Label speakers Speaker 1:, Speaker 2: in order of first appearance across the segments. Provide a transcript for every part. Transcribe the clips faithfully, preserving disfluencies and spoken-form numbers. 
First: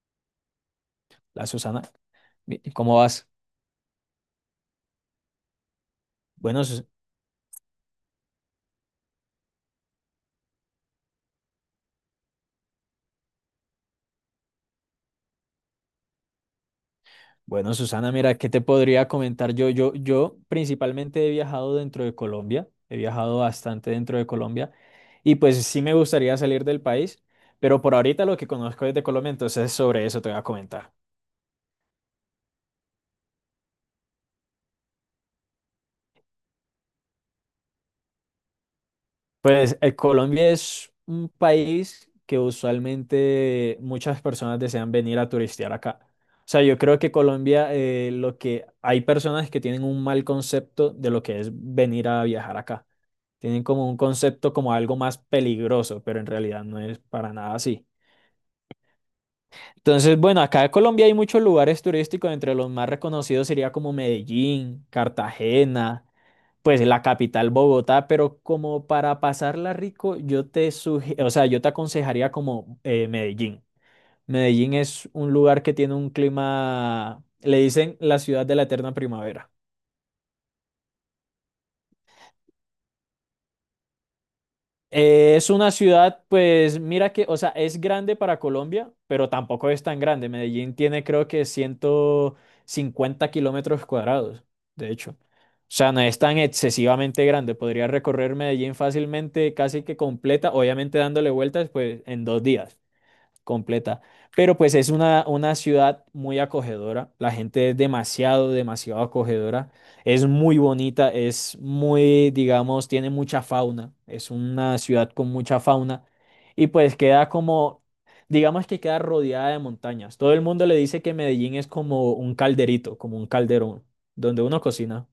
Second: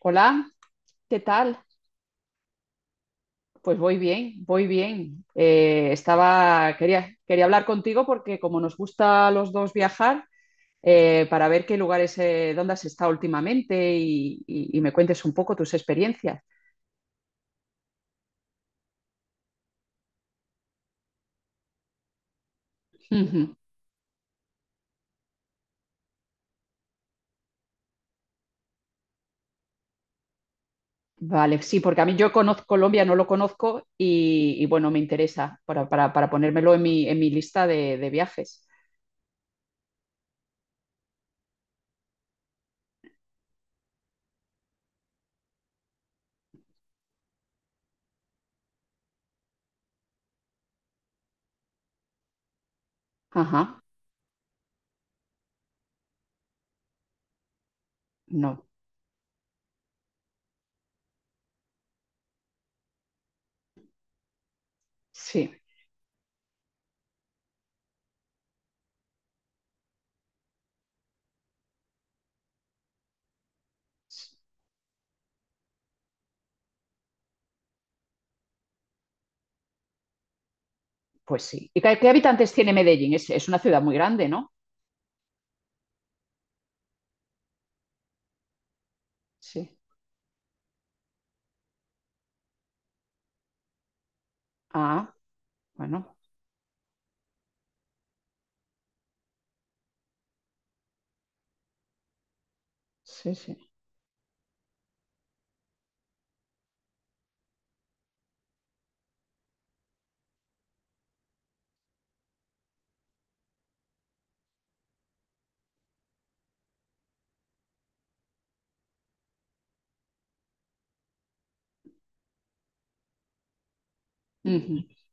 Speaker 1: Hola, ¿qué
Speaker 2: La
Speaker 1: tal?
Speaker 2: Susana, mi- ¿cómo vas?
Speaker 1: Pues voy bien, voy bien. Eh,
Speaker 2: Bueno,
Speaker 1: estaba,
Speaker 2: Sus-
Speaker 1: quería, quería hablar contigo porque como nos gusta a los dos viajar, eh, para ver qué lugares, eh, dónde has estado últimamente y, y- y me cuentes un poco tus experiencias.
Speaker 2: bueno, Susana, mira, ¿qué te podría comentar yo? Yo, yo principalmente he viajado dentro de Colombia, he viajado
Speaker 1: Ujú.
Speaker 2: bastante dentro de Colombia y pues sí me gustaría salir del país, pero por ahorita lo que conozco es de Colombia, entonces sobre eso te voy a comentar.
Speaker 1: Vale, sí, porque a mí yo conozco Colombia, no lo conozco y, y bueno, me interesa para, para- para ponérmelo en mi, en mi lista de, de viajes.
Speaker 2: Pues eh, Colombia es un país que usualmente muchas personas desean venir a turistear acá. O sea, yo creo que Colombia, eh, lo que hay personas que tienen un mal concepto de lo que es venir a viajar acá. Tienen
Speaker 1: Ajá,
Speaker 2: como un concepto como algo más peligroso, pero en realidad no es para nada así.
Speaker 1: no,
Speaker 2: Entonces, bueno, acá en Colombia hay muchos lugares turísticos, entre los más reconocidos sería como Medellín,
Speaker 1: sí,
Speaker 2: Cartagena, pues la capital Bogotá, pero como para pasarla rico, yo te sugi- o sea, yo te aconsejaría como eh, Medellín. Medellín es un lugar que tiene un clima, le dicen la ciudad de la eterna primavera.
Speaker 1: pues sí. ¿Y qué, qué habitantes tiene Medellín? Es, es una ciudad muy grande, ¿no?
Speaker 2: Eh, es una ciudad, pues mira que, o sea, es grande para Colombia, pero
Speaker 1: Sí.
Speaker 2: tampoco es tan grande. Medellín tiene creo que ciento cincuenta kilómetros cuadrados, de hecho.
Speaker 1: Ah,
Speaker 2: O sea, no
Speaker 1: bueno,
Speaker 2: es tan excesivamente grande. Podría recorrer Medellín fácilmente, casi que completa, obviamente dándole vueltas, pues en dos días
Speaker 1: sí, sí.
Speaker 2: completa. Pero pues es una, una ciudad muy acogedora, la gente es demasiado, demasiado acogedora, es muy bonita, es muy, digamos, tiene mucha fauna, es una ciudad con mucha fauna y pues queda como, digamos que queda rodeada de montañas. Todo el mundo le dice que Medellín es como un calderito, como un calderón, donde uno
Speaker 1: Ujú,
Speaker 2: cocina.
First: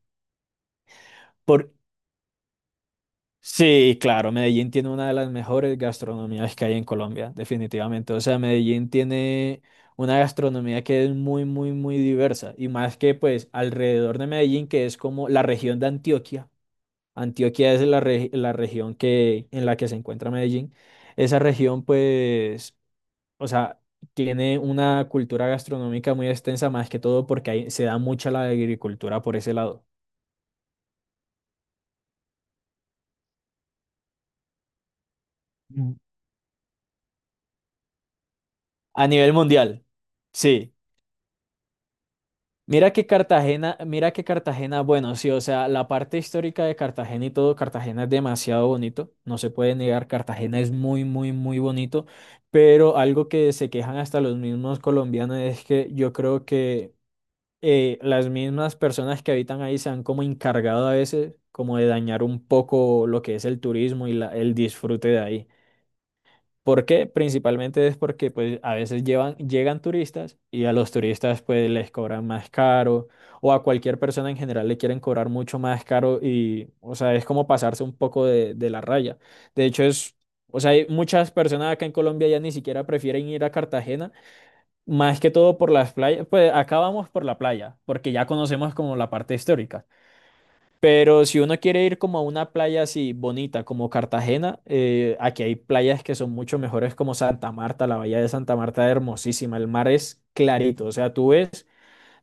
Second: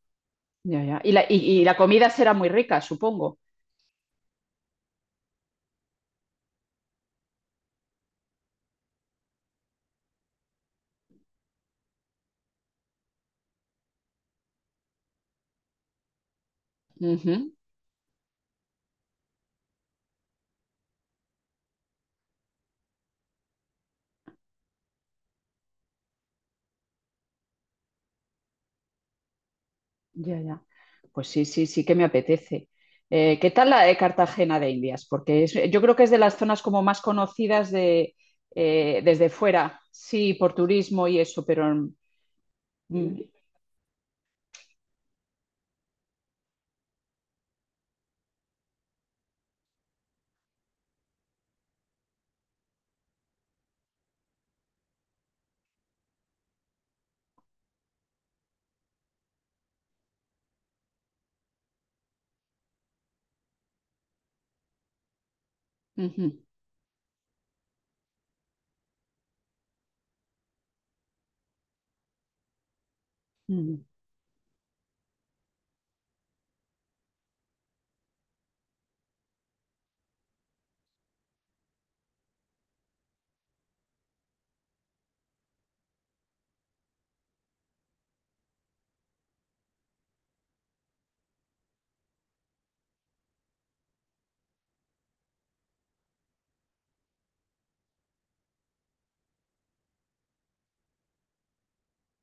Speaker 1: ya, ya. Y la, y, y
Speaker 2: Por,
Speaker 1: la comida será muy rica, supongo.
Speaker 2: Sí, claro, Medellín tiene una de las mejores gastronomías que hay en Colombia, definitivamente. O sea, Medellín tiene una gastronomía que es muy, muy, muy diversa. Y más que pues alrededor de Medellín, que es como la región de Antioquia.
Speaker 1: Ujú,
Speaker 2: Antioquia es la, re- la región que, en la que se encuentra Medellín. Esa región pues, o sea, tiene una cultura gastronómica muy extensa, más que todo porque ahí se da mucha la agricultura por ese lado.
Speaker 1: ya, ya. Pues sí, sí, sí que me apetece. Eh, ¿qué tal la de Cartagena de Indias? Porque es- yo
Speaker 2: Mm.
Speaker 1: creo que es de las zonas como más conocidas de, eh,
Speaker 2: A
Speaker 1: desde
Speaker 2: nivel
Speaker 1: fuera,
Speaker 2: mundial,
Speaker 1: sí, por
Speaker 2: sí.
Speaker 1: turismo y eso, pero...
Speaker 2: Mira que
Speaker 1: Mm,
Speaker 2: Cartagena, mira que Cartagena, bueno, sí, o sea, la parte histórica de Cartagena y todo, Cartagena es demasiado bonito, no se puede negar, Cartagena es muy, muy, muy bonito, pero algo que se quejan hasta los mismos colombianos es que yo creo que eh, las mismas personas que habitan ahí se han como encargado a veces como de dañar un poco lo que es el turismo y la- el disfrute de ahí.
Speaker 1: ujú,
Speaker 2: ¿Por qué? Principalmente es porque pues a veces llevan, llegan turistas y a los turistas pues les cobran más caro o a
Speaker 1: ujú.
Speaker 2: cualquier persona en general le quieren cobrar mucho más caro y o sea es como pasarse un poco de, de la raya. De hecho es, o sea hay muchas personas acá en Colombia ya ni siquiera prefieren ir a Cartagena más que todo por las playas, pues acá vamos por la playa porque ya conocemos como la parte histórica. Pero si uno quiere ir como a una playa así bonita como Cartagena, eh, aquí hay playas que son mucho mejores como Santa Marta, la bahía de Santa Marta es hermosísima, el mar es clarito, o sea, tú ves,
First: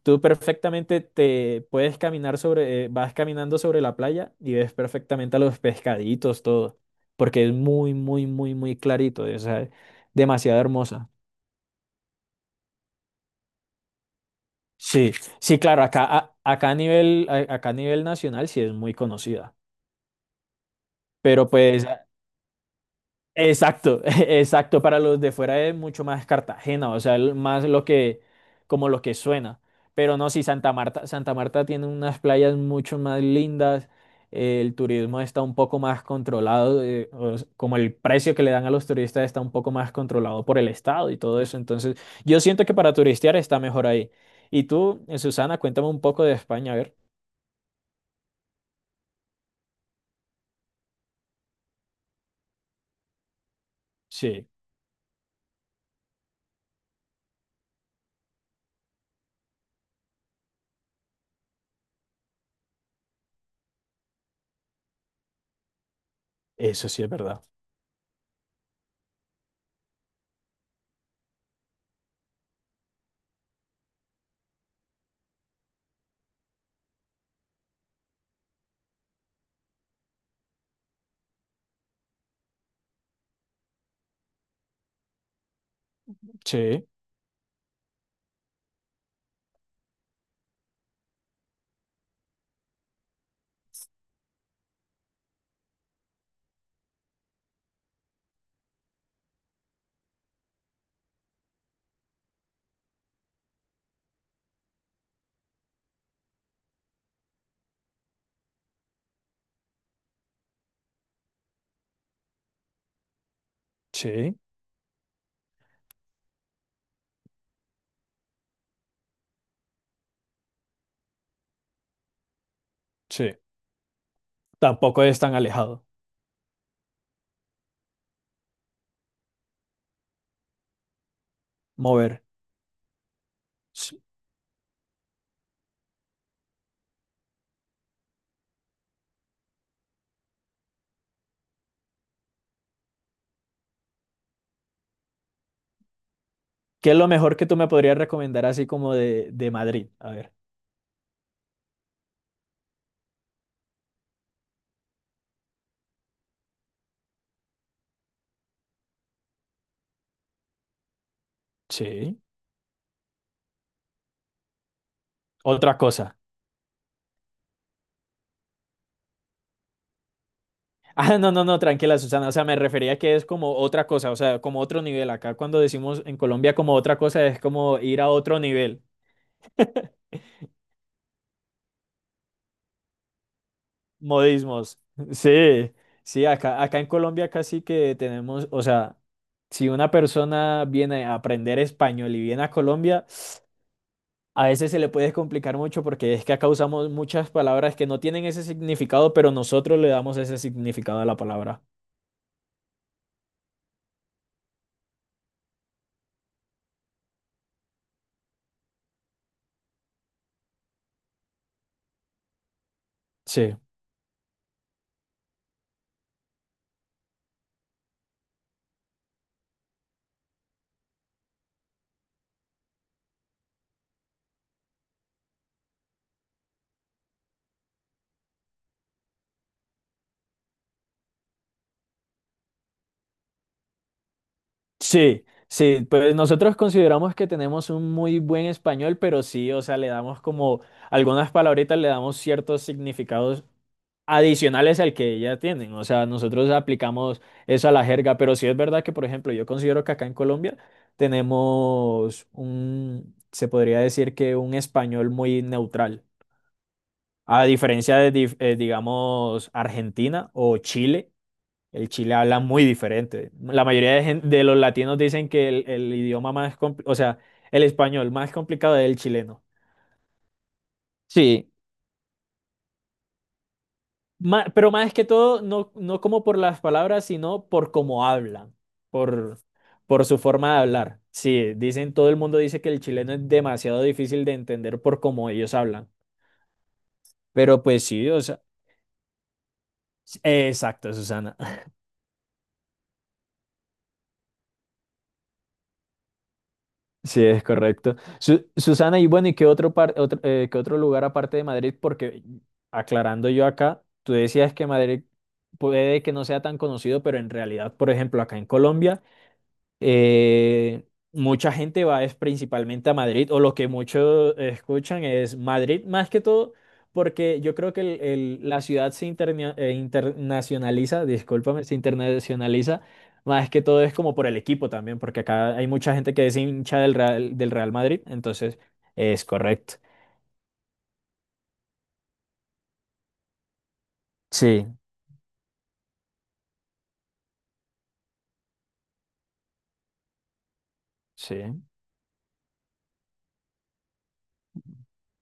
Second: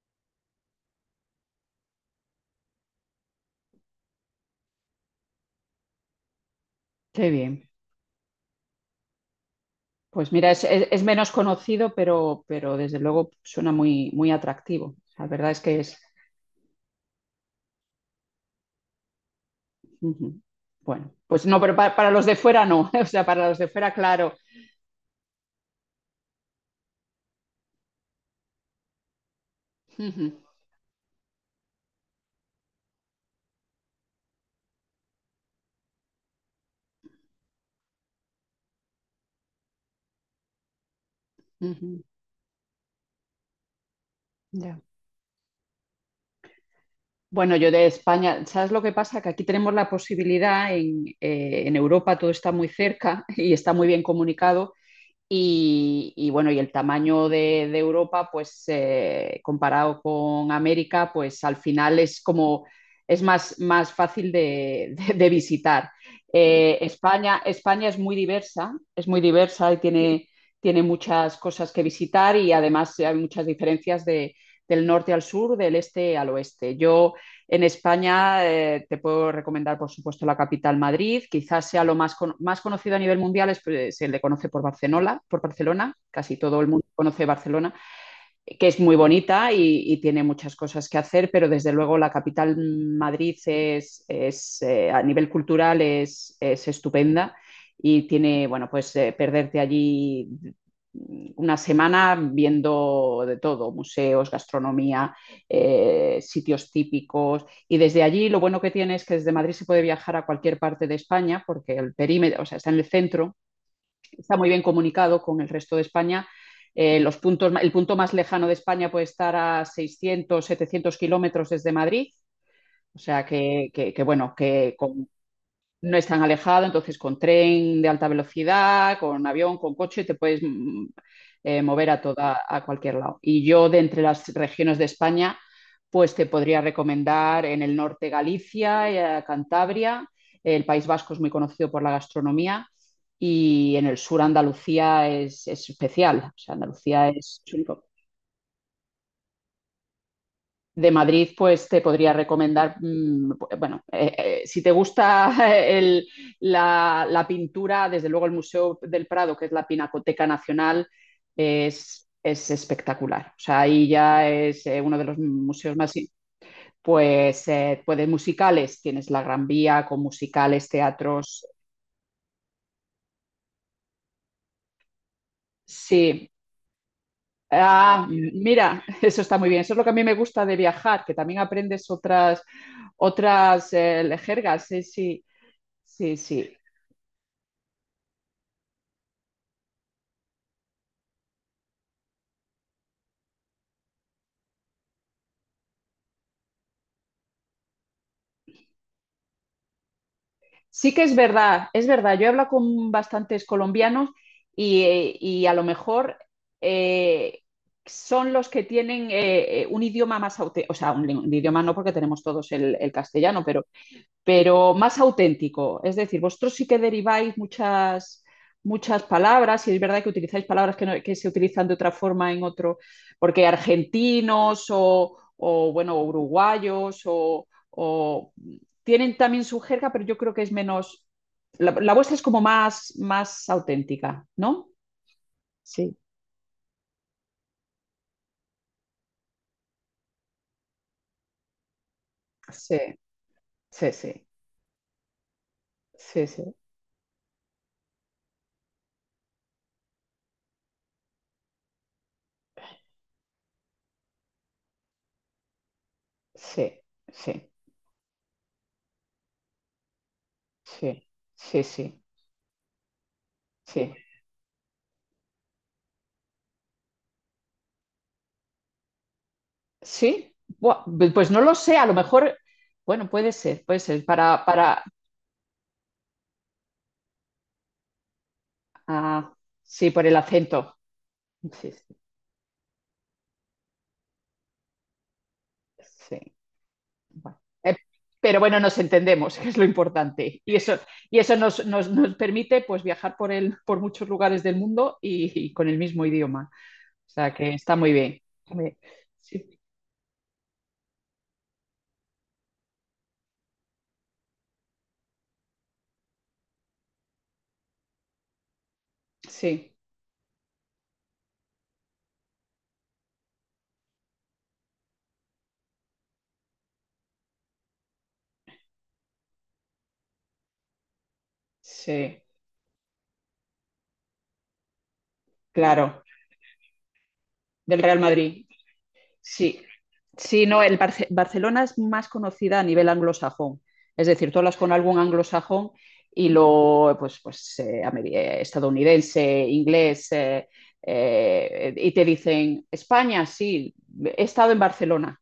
Speaker 2: tú perfectamente te puedes caminar sobre, eh, vas caminando sobre la playa y ves perfectamente a los pescaditos, todo,
Speaker 1: Qué
Speaker 2: porque es
Speaker 1: bien.
Speaker 2: muy, muy, muy, muy clarito, o sea, es
Speaker 1: Pues mira,
Speaker 2: demasiado
Speaker 1: es, es- es
Speaker 2: hermosa.
Speaker 1: menos conocido, pero, pero desde luego suena muy, muy atractivo.
Speaker 2: Sí,
Speaker 1: La verdad
Speaker 2: sí,
Speaker 1: es que
Speaker 2: claro,
Speaker 1: es,
Speaker 2: acá, a- acá a nivel, a- acá a nivel nacional sí es muy conocida.
Speaker 1: ujú. Bueno, pues
Speaker 2: Pero
Speaker 1: no, pero
Speaker 2: pues
Speaker 1: pa- para, los de fuera no, o sea, para los de fuera,
Speaker 2: Exacto,
Speaker 1: claro.
Speaker 2: exacto. Para los de fuera es mucho más Cartagena, o sea, el- más lo que, como lo que suena. Pero no,
Speaker 1: Ujú,
Speaker 2: sí, Santa Marta, Santa Marta tiene unas playas mucho más lindas. Eh, el turismo está un poco más controlado, eh, o s- como el precio que le dan a los turistas está un poco más controlado por el Estado y todo eso. Entonces,
Speaker 1: ujú,
Speaker 2: yo siento que para turistear está mejor ahí. Y
Speaker 1: ya.
Speaker 2: tú, eh, Susana, cuéntame un poco de España, a ver.
Speaker 1: Bueno, yo de España, ¿sabes lo que pasa? Que aquí tenemos la posibilidad, en, eh, en Europa todo está muy cerca y está muy bien
Speaker 2: Sí,
Speaker 1: comunicado. Y, y bueno, y el tamaño de, de Europa, pues eh, comparado con América, pues al final es como es más, más fácil de, de- de visitar. Eh,
Speaker 2: eso sí es
Speaker 1: España,
Speaker 2: verdad.
Speaker 1: España es muy diversa, es muy diversa y tiene, tiene muchas cosas que visitar y además hay muchas diferencias de- del norte al sur, del este al oeste. Yo en España eh, te puedo recomendar, por supuesto, la capital Madrid. Quizás sea lo más, con- más conocido a nivel mundial, es, pues, se le conoce por Barcelona, por Barcelona. Casi todo el mundo
Speaker 2: Sí,
Speaker 1: conoce Barcelona, que es muy bonita y, y, tiene muchas cosas que hacer, pero desde luego la capital Madrid es, es eh, a nivel cultural es, es, estupenda y tiene, bueno, pues eh, perderte allí una semana viendo de todo, museos, gastronomía, eh, sitios típicos. Y desde allí lo bueno que tiene es que desde Madrid se puede viajar a cualquier parte de España porque el perímetro, o sea, está en el centro, está
Speaker 2: sí,
Speaker 1: muy bien comunicado con el resto de España. Eh, los puntos, el punto más lejano de España puede estar a seiscientos, setecientos kilómetros desde Madrid, o sea
Speaker 2: sí.
Speaker 1: que, que, que bueno, que
Speaker 2: Tampoco
Speaker 1: con
Speaker 2: es tan alejado
Speaker 1: no es tan alejado, entonces con tren de alta velocidad, con avión, con coche, te puedes mm, eh, mover a
Speaker 2: mover.
Speaker 1: toda, a cualquier lado. Y yo de entre
Speaker 2: Sí.
Speaker 1: las regiones de España, pues te podría recomendar en el norte Galicia, eh, Cantabria, el País Vasco es muy conocido por la gastronomía y en el sur Andalucía es, es especial, o sea,
Speaker 2: ¿Qué es
Speaker 1: Andalucía
Speaker 2: lo mejor
Speaker 1: es,
Speaker 2: que tú me podrías recomendar así como de, de Madrid? A ver.
Speaker 1: de Madrid, pues te podría recomendar, mmm, bueno, eh, eh, si te gusta el, la, la, pintura, desde luego el Museo del Prado, que es la Pinacoteca Nacional, es,
Speaker 2: Sí.
Speaker 1: es espectacular. O sea, ahí ya es eh, uno de los museos
Speaker 2: Otra
Speaker 1: más...
Speaker 2: cosa.
Speaker 1: Pues, eh, pues de musicales, tienes la Gran Vía con musicales,
Speaker 2: Ah, no,
Speaker 1: teatros.
Speaker 2: no, no, tranquila, Susana. O sea, me refería que es como otra cosa, o sea, como otro nivel. Acá cuando decimos en
Speaker 1: Sí,
Speaker 2: Colombia como otra cosa es como ir
Speaker 1: ah,
Speaker 2: a otro
Speaker 1: mira,
Speaker 2: nivel.
Speaker 1: eso está muy bien. Eso es lo que a mí me gusta de viajar, que también aprendes otras, otras eh, jergas.
Speaker 2: Modismos.
Speaker 1: Sí, sí.
Speaker 2: Sí,
Speaker 1: Sí,
Speaker 2: sí,
Speaker 1: sí.
Speaker 2: acá, acá en Colombia casi que tenemos, o sea, si una persona viene a aprender español y viene a Colombia, a veces se le puede complicar mucho porque es que acá usamos muchas palabras que no tienen ese significado, pero nosotros le damos ese
Speaker 1: Sí
Speaker 2: significado
Speaker 1: que
Speaker 2: a
Speaker 1: es
Speaker 2: la palabra.
Speaker 1: verdad, es verdad. Yo he hablado con bastantes colombianos y, eh, y a lo mejor eh, son los que tienen eh, eh, un idioma más auténtico, o sea, un, un idioma no porque tenemos todos el, el castellano,
Speaker 2: Sí,
Speaker 1: pero pero más auténtico. Es decir, vosotros sí que deriváis muchas, muchas palabras y es verdad que utilizáis palabras que, no- que se utilizan de otra forma en otro, porque argentinos o, o, bueno, uruguayos o, o- tienen también su jerga, pero yo creo que es menos, la, la vuestra es como más, más auténtica, ¿no?
Speaker 2: sí, sí.
Speaker 1: Sí.
Speaker 2: Pues nosotros consideramos que tenemos un muy buen español, pero sí, o sea, le damos como algunas palabritas, le damos ciertos
Speaker 1: Sí,
Speaker 2: significados
Speaker 1: sí, sí,
Speaker 2: adicionales al que ya tienen. O sea,
Speaker 1: sí, sí,
Speaker 2: nosotros aplicamos eso a la jerga, pero sí es verdad que, por ejemplo, yo considero que acá en Colombia tenemos un, se podría decir que un español muy neutral.
Speaker 1: sí,
Speaker 2: A
Speaker 1: sí,
Speaker 2: diferencia de, dif- eh, digamos, Argentina o
Speaker 1: sí,
Speaker 2: Chile,
Speaker 1: sí,
Speaker 2: el
Speaker 1: sí,
Speaker 2: Chile habla muy diferente. La mayoría
Speaker 1: sí.
Speaker 2: de, gen- de los latinos dicen que el, el idioma más, compli- o sea, el español más complicado es el chileno.
Speaker 1: Sí, buah, pues pues no
Speaker 2: Sí,
Speaker 1: lo sé, a lo mejor, bueno, puede ser, puede ser, para,
Speaker 2: Ma- pero
Speaker 1: para,
Speaker 2: más que todo, no, no como por las palabras, sino por cómo hablan,
Speaker 1: ah,
Speaker 2: por,
Speaker 1: sí, por
Speaker 2: por
Speaker 1: el
Speaker 2: su forma de
Speaker 1: acento.
Speaker 2: hablar. Sí,
Speaker 1: Sí,
Speaker 2: dicen,
Speaker 1: sí,
Speaker 2: todo el mundo dice que el chileno es demasiado difícil de entender por cómo ellos hablan.
Speaker 1: sí, bueno.
Speaker 2: Pero
Speaker 1: Eh,
Speaker 2: pues sí, o
Speaker 1: pero
Speaker 2: sea,
Speaker 1: bueno, nos entendemos, que es lo
Speaker 2: s-
Speaker 1: importante. Y eso,
Speaker 2: exacto,
Speaker 1: y eso
Speaker 2: Susana.
Speaker 1: nos, nos- nos permite pues viajar por el, por muchos lugares del mundo y, y con el mismo idioma. O
Speaker 2: Sí,
Speaker 1: sea
Speaker 2: es
Speaker 1: que está muy
Speaker 2: correcto.
Speaker 1: bien.
Speaker 2: Su-
Speaker 1: Muy bien.
Speaker 2: Susana, y bueno, ¿y qué
Speaker 1: Sí,
Speaker 2: otro, par- otro, eh, qué otro lugar aparte de Madrid? Porque aclarando yo acá, tú decías que Madrid puede que no sea tan conocido, pero en realidad, por ejemplo, acá en Colombia.
Speaker 1: sí,
Speaker 2: Eh, mucha gente va es principalmente a Madrid, o lo que muchos escuchan es Madrid, más que todo, porque yo creo que el- el- la ciudad se interna- eh, internacionaliza, discúlpame, se
Speaker 1: sí,
Speaker 2: internacionaliza, más que todo es como por el equipo también, porque acá hay mucha
Speaker 1: claro,
Speaker 2: gente que es hincha del Real, del Real
Speaker 1: del Real
Speaker 2: Madrid,
Speaker 1: Madrid.
Speaker 2: entonces es
Speaker 1: Sí,
Speaker 2: correcto.
Speaker 1: sí, no, el Barce- Barcelona es más conocida a nivel anglosajón, es decir, todas las
Speaker 2: Sí,
Speaker 1: con algún anglosajón y lo, pues, pues eh, ameri- eh, estadounidense, inglés, eh,
Speaker 2: sí.
Speaker 1: eh, y te dicen, España, sí, he estado en Barcelona,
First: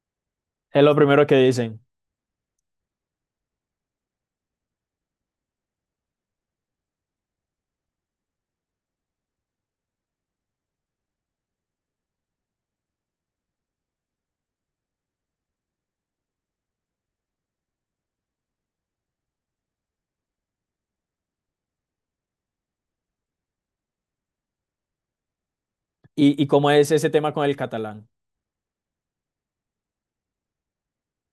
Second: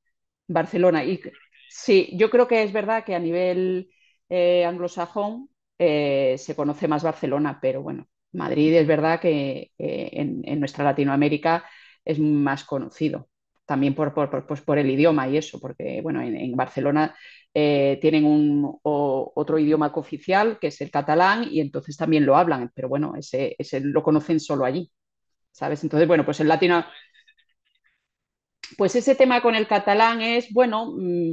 Speaker 2: Es lo
Speaker 1: Barcelona, y
Speaker 2: primero que dicen.
Speaker 1: sí, yo creo que es verdad que a nivel eh, anglosajón eh, se conoce más Barcelona, pero bueno, Madrid es verdad que eh, en en nuestra Latinoamérica es más conocido también por, por, por, pues por, el idioma y eso, porque bueno, en, en Barcelona eh, tienen un, o, otro idioma cooficial que es el catalán y entonces también lo hablan, pero bueno, ese, ese lo conocen solo allí, ¿sabes? Entonces, bueno, pues
Speaker 2: ¿Y, y
Speaker 1: en
Speaker 2: cómo
Speaker 1: Latino,
Speaker 2: es ese tema con el catalán?
Speaker 1: pues ese tema con el catalán es, bueno, mm,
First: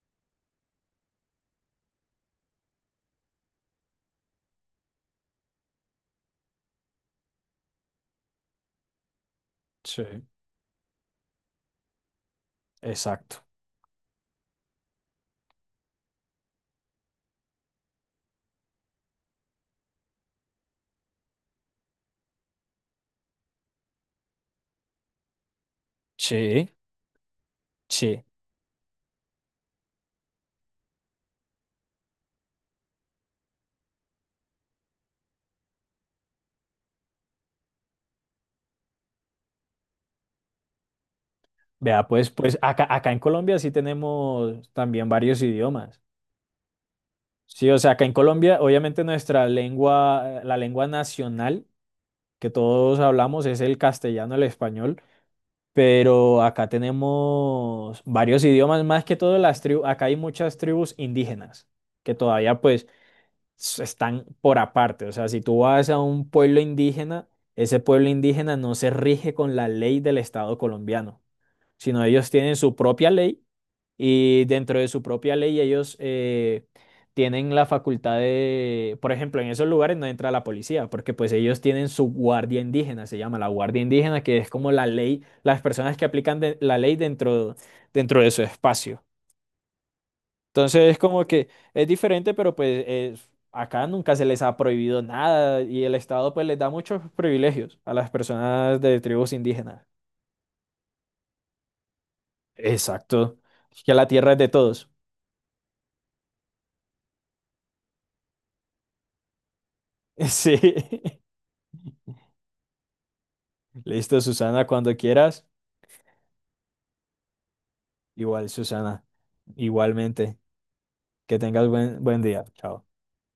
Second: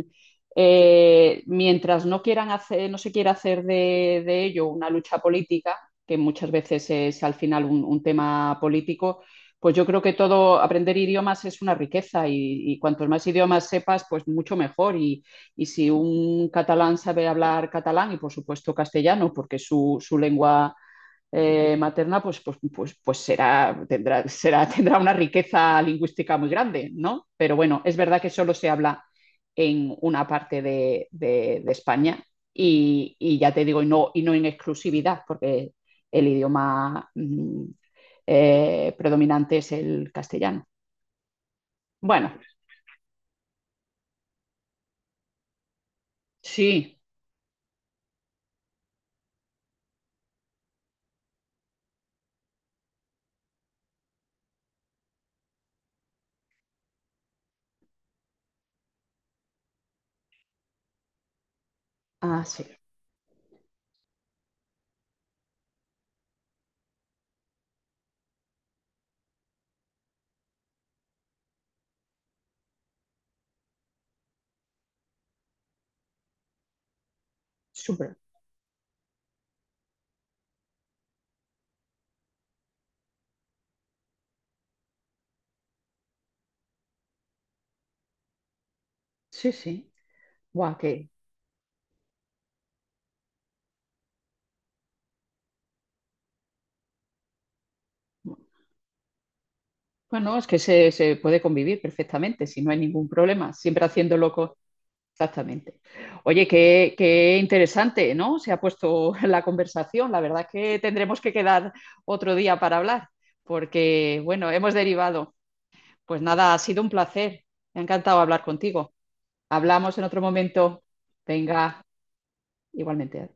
Speaker 1: eh, mientras no, quieran hacer, no se quiera hacer de, de, ello una lucha política, que muchas veces es al final un, un, tema político, pues yo creo
Speaker 2: Sí,
Speaker 1: que todo aprender idiomas es una riqueza y, y cuantos más
Speaker 2: exacto.
Speaker 1: idiomas sepas, pues mucho mejor. Y, y, si un catalán sabe hablar catalán y por supuesto castellano, porque es su, su lengua eh, materna, pues, pues, pues, pues será, tendrá, será, tendrá una riqueza lingüística muy
Speaker 2: Sí,
Speaker 1: grande, ¿no? Pero bueno, es verdad
Speaker 2: sí.
Speaker 1: que solo se habla en una parte de, de, de España y, y, ya te digo, y no, y no en exclusividad, porque el idioma mm, eh, predominante es el castellano.
Speaker 2: Vea, pues,
Speaker 1: Bueno,
Speaker 2: pues acá, acá en Colombia sí tenemos también varios idiomas.
Speaker 1: sí,
Speaker 2: Sí, o sea, acá en Colombia, obviamente nuestra lengua, la lengua nacional que todos hablamos es el castellano, el español, pero acá tenemos varios idiomas, más que todo las tribus, acá hay muchas tribus indígenas que
Speaker 1: ah,
Speaker 2: todavía
Speaker 1: sí,
Speaker 2: pues s- están por aparte. O sea, si tú vas a un pueblo indígena, ese pueblo indígena no se rige con la ley del Estado colombiano, sino ellos tienen su propia ley. Y dentro de su propia ley ellos eh, tienen la
Speaker 1: súper,
Speaker 2: facultad de, por ejemplo, en esos lugares no entra la policía, porque pues ellos tienen su guardia indígena, se llama la guardia indígena, que es como la ley, las personas que aplican de- la ley dentro, dentro de su espacio.
Speaker 1: sí, sí, guau,
Speaker 2: Entonces es
Speaker 1: que...
Speaker 2: como que es diferente, pero pues es- acá nunca se les ha prohibido nada y el Estado pues les da muchos privilegios a las personas de tribus indígenas.
Speaker 1: Bueno, es que se, se, puede convivir perfectamente, si no hay ningún
Speaker 2: Exacto.
Speaker 1: problema, siempre
Speaker 2: Que la
Speaker 1: haciéndolo
Speaker 2: tierra es de
Speaker 1: con,
Speaker 2: todos.
Speaker 1: exactamente. Oye, qué, qué, interesante, ¿no? Se ha puesto la conversación. La verdad es
Speaker 2: Sí.
Speaker 1: que tendremos que quedar otro día para hablar,
Speaker 2: Listo,
Speaker 1: porque, bueno,
Speaker 2: Susana,
Speaker 1: hemos
Speaker 2: cuando
Speaker 1: derivado.
Speaker 2: quieras.
Speaker 1: Pues nada, ha sido un placer. Me ha encantado hablar
Speaker 2: Igual,
Speaker 1: contigo.
Speaker 2: Susana.
Speaker 1: Hablamos en otro
Speaker 2: Igualmente.
Speaker 1: momento.
Speaker 2: Que tengas
Speaker 1: Venga,
Speaker 2: buen, buen día. Chao.
Speaker 1: igualmente.